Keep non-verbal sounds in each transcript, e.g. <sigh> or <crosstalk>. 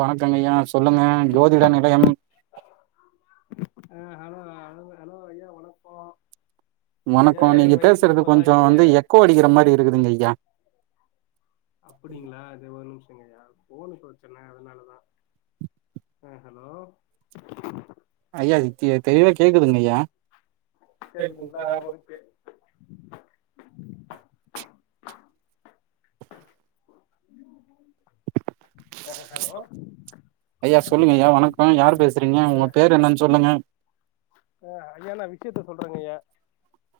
வணக்கங்க ஐயா சொல்லுங்க ஜோதிட நிலையம் அ ஹலோ ஹலோ ஹலோ ஐயா வணக்கோ ஐயா வணக்கோ எனக்கு நீங்க வயசு பேசுறது கொஞ்சோ முப்பதாகுது வந்து எக்கோ அடிக்கிற மாரி இருக்குதுங்க ஐயா அப்படிங்களா அது ஒரு நிமிஷங்க ஐயா ஃபோன் பிரச்சன அதனாலதா ஆ ஹலோ ஐயா தெ தெளிவா கேக்குதுங்க ஐயா கேக்குதுங்களா ஓகே <inaudible> ஆ ஹலோ ஐயா சொல்லுங்க ஐயா வணக்கோ யார் பேசுறீங்க உங்க பேரு என்னன்னு சொல்லுங்க ஆ ஐயா நா விஷயத்த சொல்றேங்க ஐயா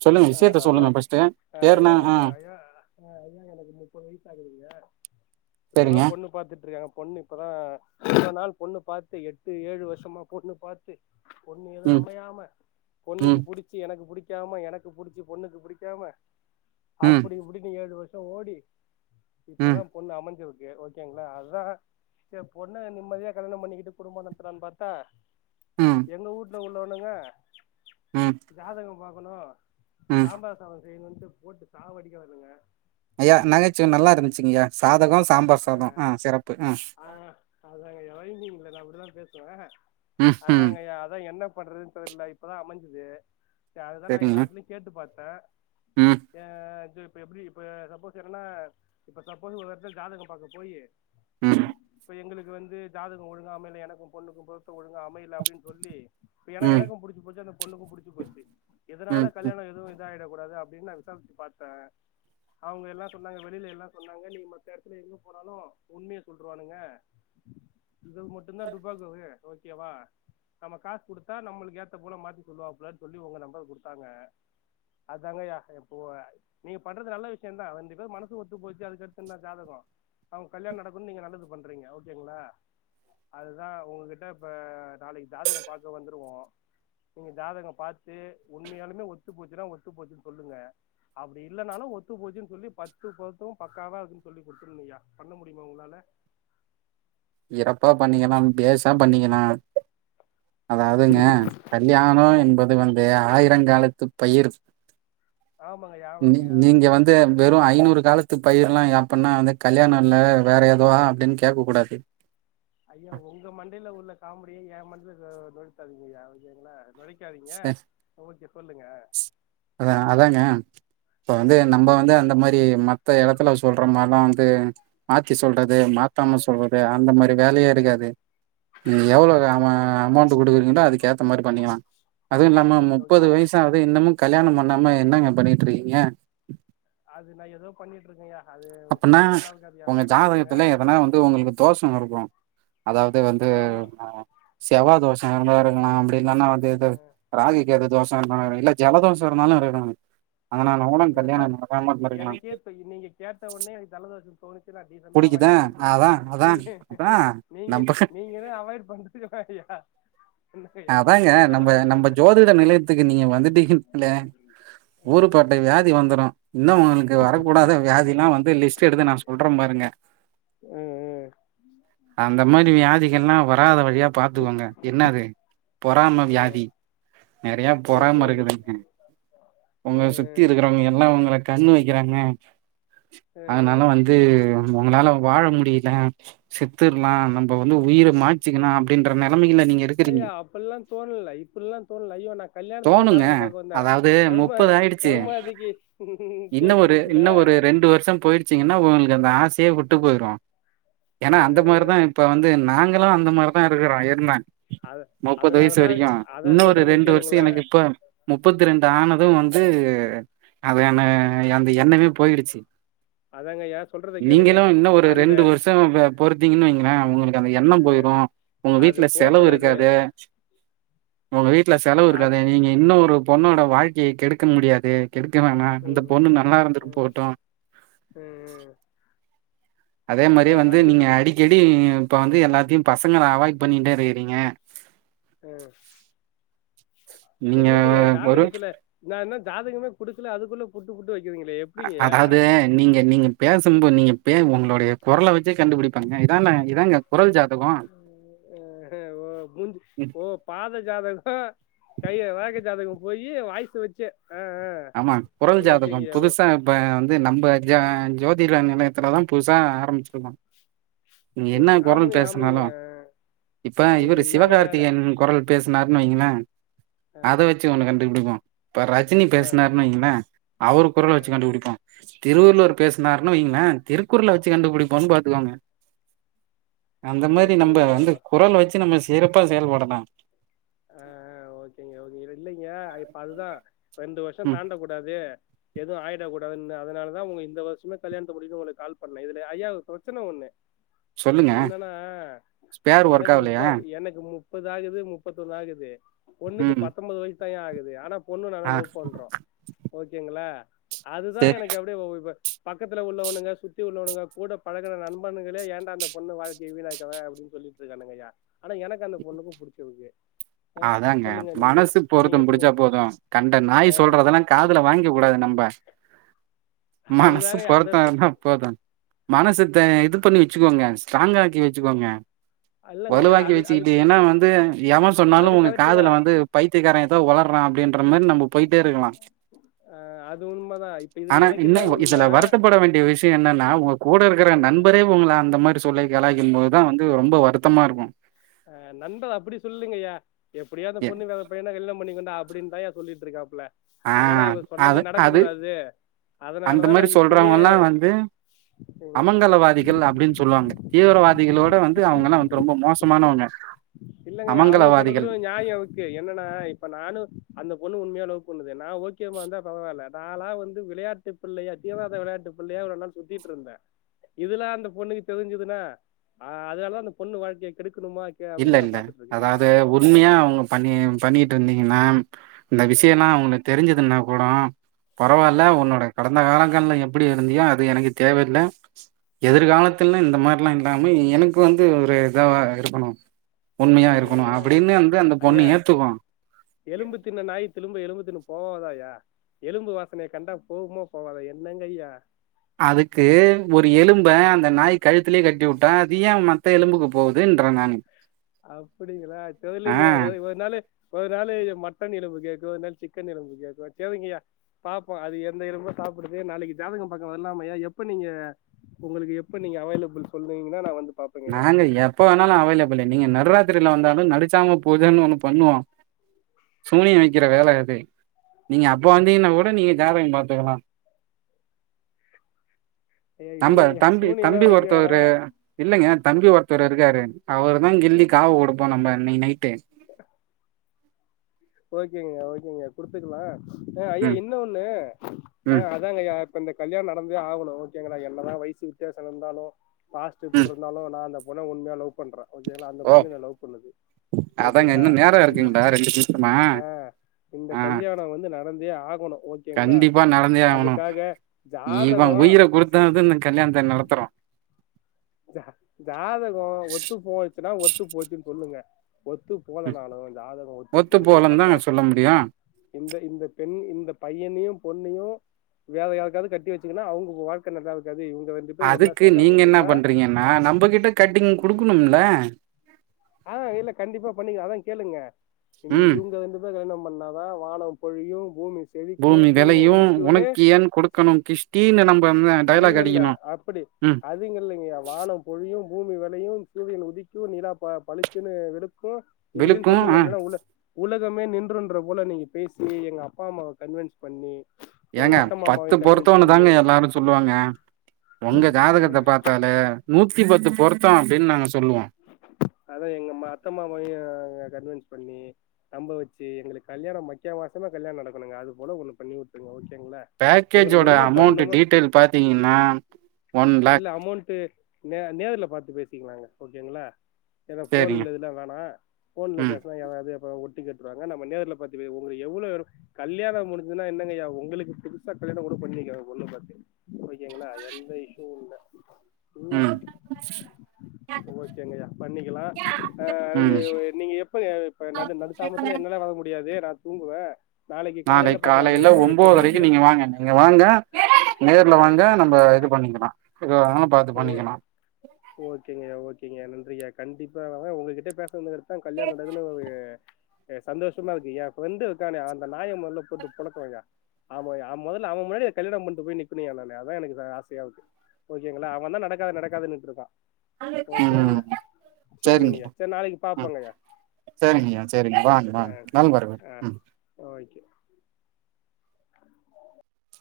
சொல்லுங்க ஆ விஷயத்த ஹலோ சொல்லுங்க ஃபர்ஸ்ட்டு ஆ பேருனா என ஆ ஐயா ஆ ஐயா எனக்கு முப்பது வயசு ஆகுதுங்கய்யா இப்பதா சரிங்க பொண்ணு பாத்துட்டு இருக்காங்க பொண்ணு அப்பதா இத்தன்நாள் பொண்ணு பாத்து எட்டு ஏழு வருஷமா பொண்ணு பாத்து பொண்ணு எதுவு ம் அமையாம பொண்ணுக்கு ம் புடிச்சு எனக்கு புடிக்காம எனக்கு புடிச்சு பொண்ணுக்கு புடிக்காம ம் அப்பிடி இப்பிடின்னு ஏழு வருஷம் ஓடி ம் இப்பதா பொண்ணு அமஞ்சிருக்கு ஓகேங்களா அதுதா செரி பொண்ண நிம்மதியா கல்யாணம் பண்ணிக்கிட்டு குடும்பம் நடத்தலான்னு பாத்தா ம் எங்க வூட்ல உள்ளவனுங்க ம் ஜாதக பாக்கணு ம் சாம்பார் சாதோ செய்யணுட்டு போட்டு சாவடிக்கிறானுங்க ஐயா நகைச்சுவை நல்லா இருந்துச்சுங்க ஐயா சாதகம் சாம்பார் சாதோ ஆ சிறப்பு ஆ ஆ அதாங்க ஐயா ரைமிங்ல நா அப்டிதா பேசுவே ம் ம் அதாங்கய்யா அதா என்ன பண்றது தெரில இப்பதா அமஞ்சிது சேரி அதுதா நா சரிங்க எல்லா எடத்துலயு கேட்டு பாத்த ம் ஏ இது இப்ப எப்டி இப்ப சப்போஸ் என்னன்னா இப்ப சப்போஸ் ஒரு எடத்துல ஜாதகம் பாக்க போயி ம் இப்ப எங்களுக்கு வந்து ஜாதகோ ஒழுங்கா அமையல எனக்கு பொண்ணுக்கு பொருத்தோ ஒழுங்கா அமையல அப்டின்னு சொல்லி இப்ப ஏன்னா ம் எனக்கு புடிச்சு போச்சு அந்த பொண்ணுக்கு புடிச்சு போச்சு ம் எதனால ம் கல்யாணோ எதுவு இதாயிடக் கூடாது அப்டின்னு நா விசாரிச்சு பாத்த அவங்க எல்லா சொன்னாங்க வெளில எல்லா சொன்னாங்க நீ மத்த எடத்துல எங்க போனாலு உண்மைய சொல்ருவானுங்க இதுகு மட்டுந்தா டுபாக்கூரு ஓகேவா நம்ம காசு குடுத்தா நம்மளுக்கு ஏத்த பொண்ண மாத்தி சொல்லுவாப்புலன்னு சொல்லி உங்க நம்பர குடுத்தாங்க அதாங்கய்யா எப்போவ நீங்க பண்றது நல்ல விஷயோ தா ரெண்டு பேர் மனசு ஒத்து போச்சு அதுக்கடுத்து என்ன ஜாதகோ அவங்க கல்யாண நடக் குன் நீங்க நல்லது பண்றீங்க ஓகேங்களா அதுதா உங்ககிட்ட இப்ப நாளைக்கு ஜாதகோ பாக்க வந்துருவோ நீங்க ஜாதகோ பாத்து உண்மையாலுமே ஒத்து போச்சுன்னா ஒத்து போச்சுன்னு சொல்லுங்க அப்டி இல்லன்னாலு ஒத்து போச்சுன்னு சொல்லி பத்து பொறுத்து பக்காவா இருக்குன்னு சொல்லி குடுத்துருங்கய்யா பண்ண முடியுமா உங்களால இல்ல சிறப்பா பண்ணிக்கலா பேஷா பண்ணிக்கலா அதாவதுங்க கல்யாணோ ஆ என்பது வந்து ஆயிரங்காலத்துப் பயிர் ஆமாங்கய்யா நீ ஆமாங்கய்யா நீங்க வந் து வெறு ஐநூறு காலத்து பயிரலா அப்பன்னா வந்து கல்யாணோ இல்ல வேற எதுவா அப்டின் கேக்க கூடாது ஐயா உங்க மண்டைல உள்ள காமெடிய எ மண்டில நொழக்காதுங்கயா ஓகேங்களா நொழைக் க்காதீங்க ஓகே சொல்லுங்க அதா அதாங்க இப்ப ஓ வந்து நம்ப வந்து அந்த மாரி மத்த எடத்துல சொல்ற மார்லா வந்து மாத்தி ஓ சொல்றது மாத்தாம சொல்றது அந்த மாரி வேலயே ஆ இருக்காது நீங்க எவ்ளோ ஓகே ஓகே வேகமா அமௌண்ட் குடுக்குறீங்களோ அதுக்கு ஏத்த மாரி பண்ணிக்கலா அதுவு இல்லாம ஓகே ஓகே முப்பது ஆ வயசாவுது இன்னமு கல்யாணோ பண்ணாம என்னங்க பண்ணீட்டு இருக்கீங்க அது நா எதோ பண்ணீட்ருக்க யா அப்பன்னா உங்க ஜாதகத்துல எதனா வந்து உங்களுக்கு தோஷோ இருக்கு அதாவ் து வந்து ஆமா செவ்வா தோஷோ இருந்தா இருக்கலா அப்படி இல்லன்னா வந்து இது ஆ ராகு கேது தோஷ இருக்கலா இல்ல ஜலதோசோ இருந்தாலு இருக்கலாங்க அதனால கூட கல்யாணோ நடக்காம இருந்துருக்கலா இப்ப நீங்க கேட்ட உன்னே ஜலதோஷோ தோணிச்சுன்னா டீசன்ட்டா புடிக்குதா அவாய்ட் பண்ணிப்பியாட் அதா அதா நீங்க அதா நீங்க நம்ப நீங்கதா அவாய்ட் பண்றதுக்கு தா யா அதாங்க நம்ப நம்ப ஜோதிட நிலையத்துக்கு நீங்க வந்துட்டீங்க ல்லே ஊரு பட் ட்ட வியாதி வந்துரு இன்னு உங்களுக்கு வரக்கூடாத வியாதிலா வந்து லிஸ்ட் எடுத்து நா சொல்ற பாருங்க ம் ம் அந்த மாரி வியாதிகல்லா வராத வழியா பாத்துக்கோங்க என்ன அது பொறாம வியாதி நெறைய ஓகே பொறாம ஓகே இருக்குதுக உங்கள சுத் தி இருக்கறவங்க எல்லா உங்கள கண்ணு வெக்கறாங்க அதனால வந்து உங்களால வாழ முடில செத்துர்லா நம்ப வந்து உயிர மாச்சிக்கலா அப்டின் ற நெலமையில நீங்க இருக்கிறீங்க ஐயா அப்பல்லா தோணல இப்பல்லா தோணல ஐயோ நா கல்யாணத்துக்குதா தோணுங்க ஜாதக பாக்க வந்த அதாவது கருமா முப்பது ஆயிடுச்சு கருமாதிக்கு இன்னு தேதி ஒரு குறிக்க இன்னு ஒரு ரெண்டு வருஷோ போயிருச்சீங்கனா உங்களுக்கு அந்த ஆசையே உட்டு போயிரு ஆ, ஆ. ஏன்னா அந்த மாரிதா இப்ப வந்து நாங்களு அந்த மாரிதா இருக்றோ இருந்தே அத முப்பது வயசு அதனாலதான் வரைக்கு அதான் இன்னு ஒரு சொல்றதை ரெண்டு வருஷோ கேளுங்களேன் எனக்கு இப்ப முப்பத்தி ரெண்டு ஆனது வந்து அதான அந்த எண்ணமே போயிருச்சி அதாங்க ஐயா சொல்றதை கேளுங்க நீங்களு இன்னு ஒரு அந்த ரெண்டு வருஷோ வ பொறுத்தீங்கன் வைங்களே உங்கள்களுக்கு அந்த எண்ணோ போயிறு உங்க அது வீட்ல செலவு போகக்கூடாது இருக்காது உங்க வீட்ல செலவு அது இருக்காது நீங்க இன்னொரு பொண்ணோட வாழ்க்கைய கெடுக்க முடியாது கெடுக்க வேனா அந்த பொண்ணு நல்லா இருந்துட் போகட்டு சேரி அதே மாரி வந்து அதுக்கு நீங்க அ அடிக்கடி இப்ப வந்து எல்லாத்தையு பசங்கள அவாய்ட் பண்ணிட்டே இருக்றீங்க ம் நீங்க என்னங்கையா ஒரு ஜாதகத்துல நா இன்னு ஜாதகமே குடுக்கல அதுக்குள்ள புட்டு புட்டு வக்கிறீங்களே எப் அ அதாவது நீங்க நீங்க பேசும்போத் நீங்க உங்களோடைய கொரல வச்சே கண்டுபுடிப்பேங்க இதாங்க இதாங்க குரல் ஜாத ஹ ஹ ஓ பூந் ம் ஓப் பாத ஜாதக கைய ரேக ஜாதக போய் வாய்ஸ வச்சே ஆ ஆ ஆமாங்க கொரல் ஜாதகம் ஓகேங்கய்யா புதுசா இப்ப வந்து நம்ம ஜ ஜோதில நிலையத்துலதா புதுசா ஆரம்பிச்சிருக்கோ நீ என்ன ஓகே கொரல் ஆமாங்கய்யா பேசுனாலு ஆமாங்கய்யா இப்ப இவர்ரு அதுக்கு இன்னாங்கய்யா சிவகார்த்திகேயன் கொரல் பேசினாருன் வைங்களே ஆ அத வச்சு ஒன்னு கண்டுபிடிப்போ இப்ப ரஜினி ஆ பேசு ன வைங்களே அவரு ஆ கொரல வச்சி கண்டுபுடிப்போ திருவள்ளுவர் பேசுனார்னு வைங்களே திருக்குறல வச்சு கண்டுபுடிப்போன் பாத்துக்கோங்க அந்த மாரி நம்ப ஓகேங்கய்யா வந்து குரல வச்சு நம்ம சிறப்பா செயல்படலா ஆ ஓகேங்க ஓகே இல்லைங்க இப்ப அதுதா ரெண்டு வருஷோ ம் தாண்ட கூடாது எதுவு ஆயிட கூடாதுன் அதனாலதா உங்க இந்த வருஷமே கல்யாணத்த முடிக்கனு உனக்கு கால் பண்ணே இதுல ஐயா ஒரு பிரெச்சன ஒண்ணு சொல்லுங்க என்னன்னா ஸ்பேர் ஒர்க் எனக்கு முப்ப ஆவலையா எனக்கு முப் முப்பது ஆகுது முப்பத்தொன்னு ஆகுது பொண்ணுக்கு ம் பத்தொன்பது வயசு தாயா ஆகுது ஆனா பொண்ணு நானு ஆ லவ் பண்றோ ஓகேங்களா அதுதா சேரி எனக்கு அப்டியே ஓ இப்ப பக்கத்துல உள்ளவனுங்க சுத்தி உள்ளவனுங்க கூட பழகுன நண்பன்களே ஏண்டா அந்த பொண்ணு வாழ்க்கைய வீணாக்காதே அப்டின் சொல்லிட் இருக்கானுங்கையா ஆனா எனக்கு அந்த பொண்ணுக்கு புடிச்சுருக்கு அதாங்க மனசு பொருத்தோ நீங்க புடிச்சா சொல்லுங்க போது கண்ட நாய் சொல்றதெல்லா காதுல வாங்க கூடாது நம்ப மனசு அதுதாங்கய்யா அத பொருத்தம் சொ இருந்தா போது மனச தே இது பண்ணி வச்சுக்கோங்க ஸ்ட்ராங்கா ஆக்கி வச்சுக்கோங்க இல்லங்கய்யா வலுவாக்கி அது அதுக்கு வச்சுக்கிட்டீன்னா வந்து எவே சொ அது சொன்னாலு உங்க கரெக்ட் தா காதுல வந்து பைத்தியகாரே எதோ ஒளர்றா அப்டின்ற மாரி நம்ப போய்ட்டே இருக்கலா ஆ அது உண்மதா இப்ப இதுல எனக்கு என்ன ஒண்ணுன்னா ப்பட வேண்டிய விஷ்ய என்னன்னா உங்க கூட இருக்கற அ நண்பரே உங்கள அந்த மாரி சொல்லி கலாய்க்குபோதுதா வந்து ரொம்ப வருத் தமா இருக்கு ஆ நண்பர் அப்டி சொல்லுங்கையா எப்டியோ அந்த எ பொண்ணு வேதப் பையன கல்யாண பண்ணிக்கோண்டா அப்டின்தாயா சொல்லிட் இருக்காப்ல ஆ அதனால அவ சொன்னது அது நடக்க அது கூடாது அந்த அதனாலதா நா மாரி இப்பயே சொல்றவங்கல்லா வந்து ம் அமங்கலவாதிகள் அப்டின் சொல்லுவாங்க தீவிரவாதிகளோட வந்து அவுங்கல்லா வந்து ரொம்ப மோசமானவுங்க இல்லங்கையா அவுங்க சொல்றதிலு ஒரு நியாயோ வுக்கு என்னன்னா இப்ப நானு அந்த பொண்ணு உண்மையா லவ் பண்ணுது நா ஓகேமாந்தா பரவால்ல நால்லா வந்து விளையாட்டு பிள்ளையா தீராத விளையாட்டு பிள்ளையா ஒரு நாள் சுத்திட்டுருந்தே இதுல்லா அந்த பொண்ணுக்கு தெரிஞ்சதுன்னா அதலாத அந்த பொண்ணு வாழ்க்கைய கெடுக்கணுமா த அப்டின்னு பாத்துட்டு <unintelligible> இருக்கேங்க ஐயா அதாது ஒ உண்மையா அவங்க பண்ணி பண்ணிட்டு இருந்தீங்கன்னா இந்த ஆ விஷயல்லா அவங்களுக்கு தெரிஞ்சதுன்னா கூடோ ஆ பரவாயில்ல உன்னோட கடந்த காலங்கள்ல எப்டி இருந்தியோ அது எனக்கு தேவயில்ல ஆ எதிர்காலத்துல்ல இந்த மாரில்லா இல்லாம எனக்கு வந்து ஒரு இதா இருக்கணு ஆ உண்மையா இருக்கணு அப்டின்னு வந்து அந்த பொண்ணு ஐயா ஏத்துக்கணு எலும்பு தின்ன நாய் திலும்ப எலும்பு தின்ன போகாதாயா எலும்பு வாசனய கண்டா போகுமா போவாத என்னங்கய்யா அதுக்கு ஒரு எலும்ப அந்த நாய் கழுத்தலே கட்டி விட்டா அது ஏ மத்த எலும்புக்கு போகுதுன்ற நானு அப்டிங்களா ஆ தெர்லயே அதாவது ஒரு நாளு ஒரு நாளு மட்டன் எலும்பு கேட்கு ஒரு நாள் சிக்கன் எலும்பு கேட்கு சேரிங்கய்யா பாப்போ அது எந்த எலும்ப சாப்டுது நாளைக்கி ஜாதகம் பாக்க வர்லாமாயா எப்ப நீங்க உங்ளுக்கு எப்ப நீங்க அவேலபுள் சொல்றீங்களோ நா வந்து பாப் நாங்க எப்ப வேணாலு அவேலபிளு நீங்க நடுராத்திரில வந்தாலு நடுச்சாம பூஜனு ஒண்ணு பண்ணுவோ சூனிய வக்கிற வேல அது நீங்க அப்ப வந்தீங்கன்னா கூட நீங்க ஜாதகம் பாத்துக்கலா ஐயா நம்ப இல்லேங்க சூனியல்லா வைக்க வேணா இல்லங்க தம்பி ஒருத்தரு இருக்காரு அவர் தா கில்லி காவு குடுப்போ நம்ம இன்னைகி நைட்டு ஓகேங்க ஓகேங்க குடுத்துக்கலா அ ஐயா ம் இன்ன ஒண்ணு அ ம் அதாங்க ஐயா இப்ப இந்த கல்யாண நடந்தே ஆகணு ஓகேங்களா என்னதா வயசு வித்தியாச இருந்தாலு பாஸ்டு எப்டி ம் இருந்தாலு நா அந்த பொண்ண உண்மையா லவ் பண்ற ஓகேங்களா அந்த ஓ பொண்ணு என்ன லவ் பண்ணுது அதாங்க ஓகேங்களா இன்னு நேரோ இந்த இருக்குங்களா ரெண்டு பேத்துக்கு நா ஆ இந்த கல்யாண வந்து நடந்தே ஆகணு ஓ கண்டிப்பா நடந்தே ஆவுணு இவ ஜாதகோ உயிர குடுத்தாது இந்த கல்யாணத்த நடத்துறோ ஜா ஜாதகோ ஒத்து போச்சுன்னா ஒத்து போச்சுன்னு சொல்லுங்க ஒத்து போலனாலு ஜாதகோ ஒத்து போகுது போலன்னு தாங்க பக்காக் சொல்ல முடியு இந்த இந்த பெண் இந்த பையனையு பொண்ணையு வேற யாருக்காவது கட்டி வச்சிங்கன்னா அவுங்க வாழ்க்க நல்லா இருக்காது இவுங்க வந் அதுக்கு நீங்க என்ன பண்றீங்கன்னா நம்மகிட்ட கட்டிங் குடுக்கணும்ல ஆ இல்ல கண்டிப்பா பண்ணிக்லா அதா கேளுங்க இந்த ம் இவுங்க வந்து இவ கல்யாண பண்ணா தா வானம் பொழியு பூமி செழிக்கு பூமி சூரிய விலையு உதிக்கிம்னு உனக்கு ஏன் கொடுக்கணு கிஷ்டின்னு நம்ம வந்து டைலாக் இல்லல்ல அடிக்கணு அப்டி ம் அ இல்லைங்க் இல்லைங்கய்யா வானம் பொழியு பூமி விளையு சூரியன் உதிக்கு நிலா ப பழிச்சுன்னு வெளுக்கு இப்டின்னு விழுக்கு சொல்லுங்க ஆ இல்லன்னா உள்ள உலகமே நின்றுன்ற போல நீங்க பேசி எங்க அப்பா அம்மாவ கன்வன்ஸ் ஏங்க பத்து கன்வின்ஸ் பொருத்தோன்னு பண்ணி தாங்க எல்லாரு சொல்லுவாங்க உங்க ம் ஜாதகத்த பாத்தாலே நூத்தி பத்து பொருத்தோ அப்டின்னு நாங்க சொல்லுவோ அதா எங்க மா அத்த மாமாவையு கன்வன்ஸ் பண்ணி நம்ப வச்சு எங்ளுக்கு கல்யாணம் மக்கியா மாசமே கல்யாணோ நடக்கணுங்க அது போல ஒண்ணு பண்ணிவுட்ருங்க ஓகேங்ளா பேக்கேஜோட அமௌண்ட்டு டீட்டெயில் பாத்தீங்கன்னா ஒன் இல்ல லாக் அமௌண்ட்டு நே நேர்ல பாத்து பேசிக்லாங்க ஓகேங்களா ஏனா சேரிங்க ஃபோன்ல இதெல்லா வேணா ஃபோன்ல ம் பேசுனா ஏதாது அப்றோ ஒட்டு கேட்டு ருவாங்க நம்ம நேர்ல பாத்து பே உங்களுக்கு எவ்ளவு கல்யாணோ முடிஞ்சுதுன்னா என்னங்கையா உங்ளுக்கு புதுசா கல்யாணோ கூட பண்ணி வைக்கிறே பொண்ணு பாத்து ஓக்கேங்ளா எந்த இஷ்யு இல்ல ம் ஓகேங்கையா பண்ணிக்கலா ஆ அதுக்கு ம் நீங்க எப்ப நடு நடு சாமத்துல என்னால வாங்க முடியாது நா தூங்குவே நாளைக்கு காலையில நாளைக் பாக்கலாமையா காலைல எட்டு மணிக்கு ஒம்போரைக்கு நீங்க வாங்க நீங்க வாங்க நேர்ல வாங்க நம்ப இது பண்ணிக்கலாம் எதுவானாலும் ஓ ஓகேங்க ஓகேங்க நன்றிங்க கண்டிப்பா வரே உங்ககிட்டே பேசனது வந்து ஆ கல்யாணோ நடக்கணு உங்களுக்கு அ சந்தோஷமா இருக்குயா ஏ ஃப்ரெண்ட் இருக்கானே அந்த நாய கூப்டு மொதல்ல போட்டு பொலக்கணுய்யா ஆமாய்யா மொதல்ல அவன் முன்னாடி நா கல்யாணோ பண்ட்டு போய் நிக்கனும்யா நானு அதா எனக்கு ஆசையா இருக்கு ஓகேங்களா அவந்தா நடக்காது நடக்காதுன்னுட்ருக்கா ம் ஓகேங்கய்யா செரிங்கய்யா செரி நாளிக்கு பாப்பங்கய்யா செரிங்கயா செரிங்க வாங்க வாங்க நல்வரவு ஆ ம் ஓகே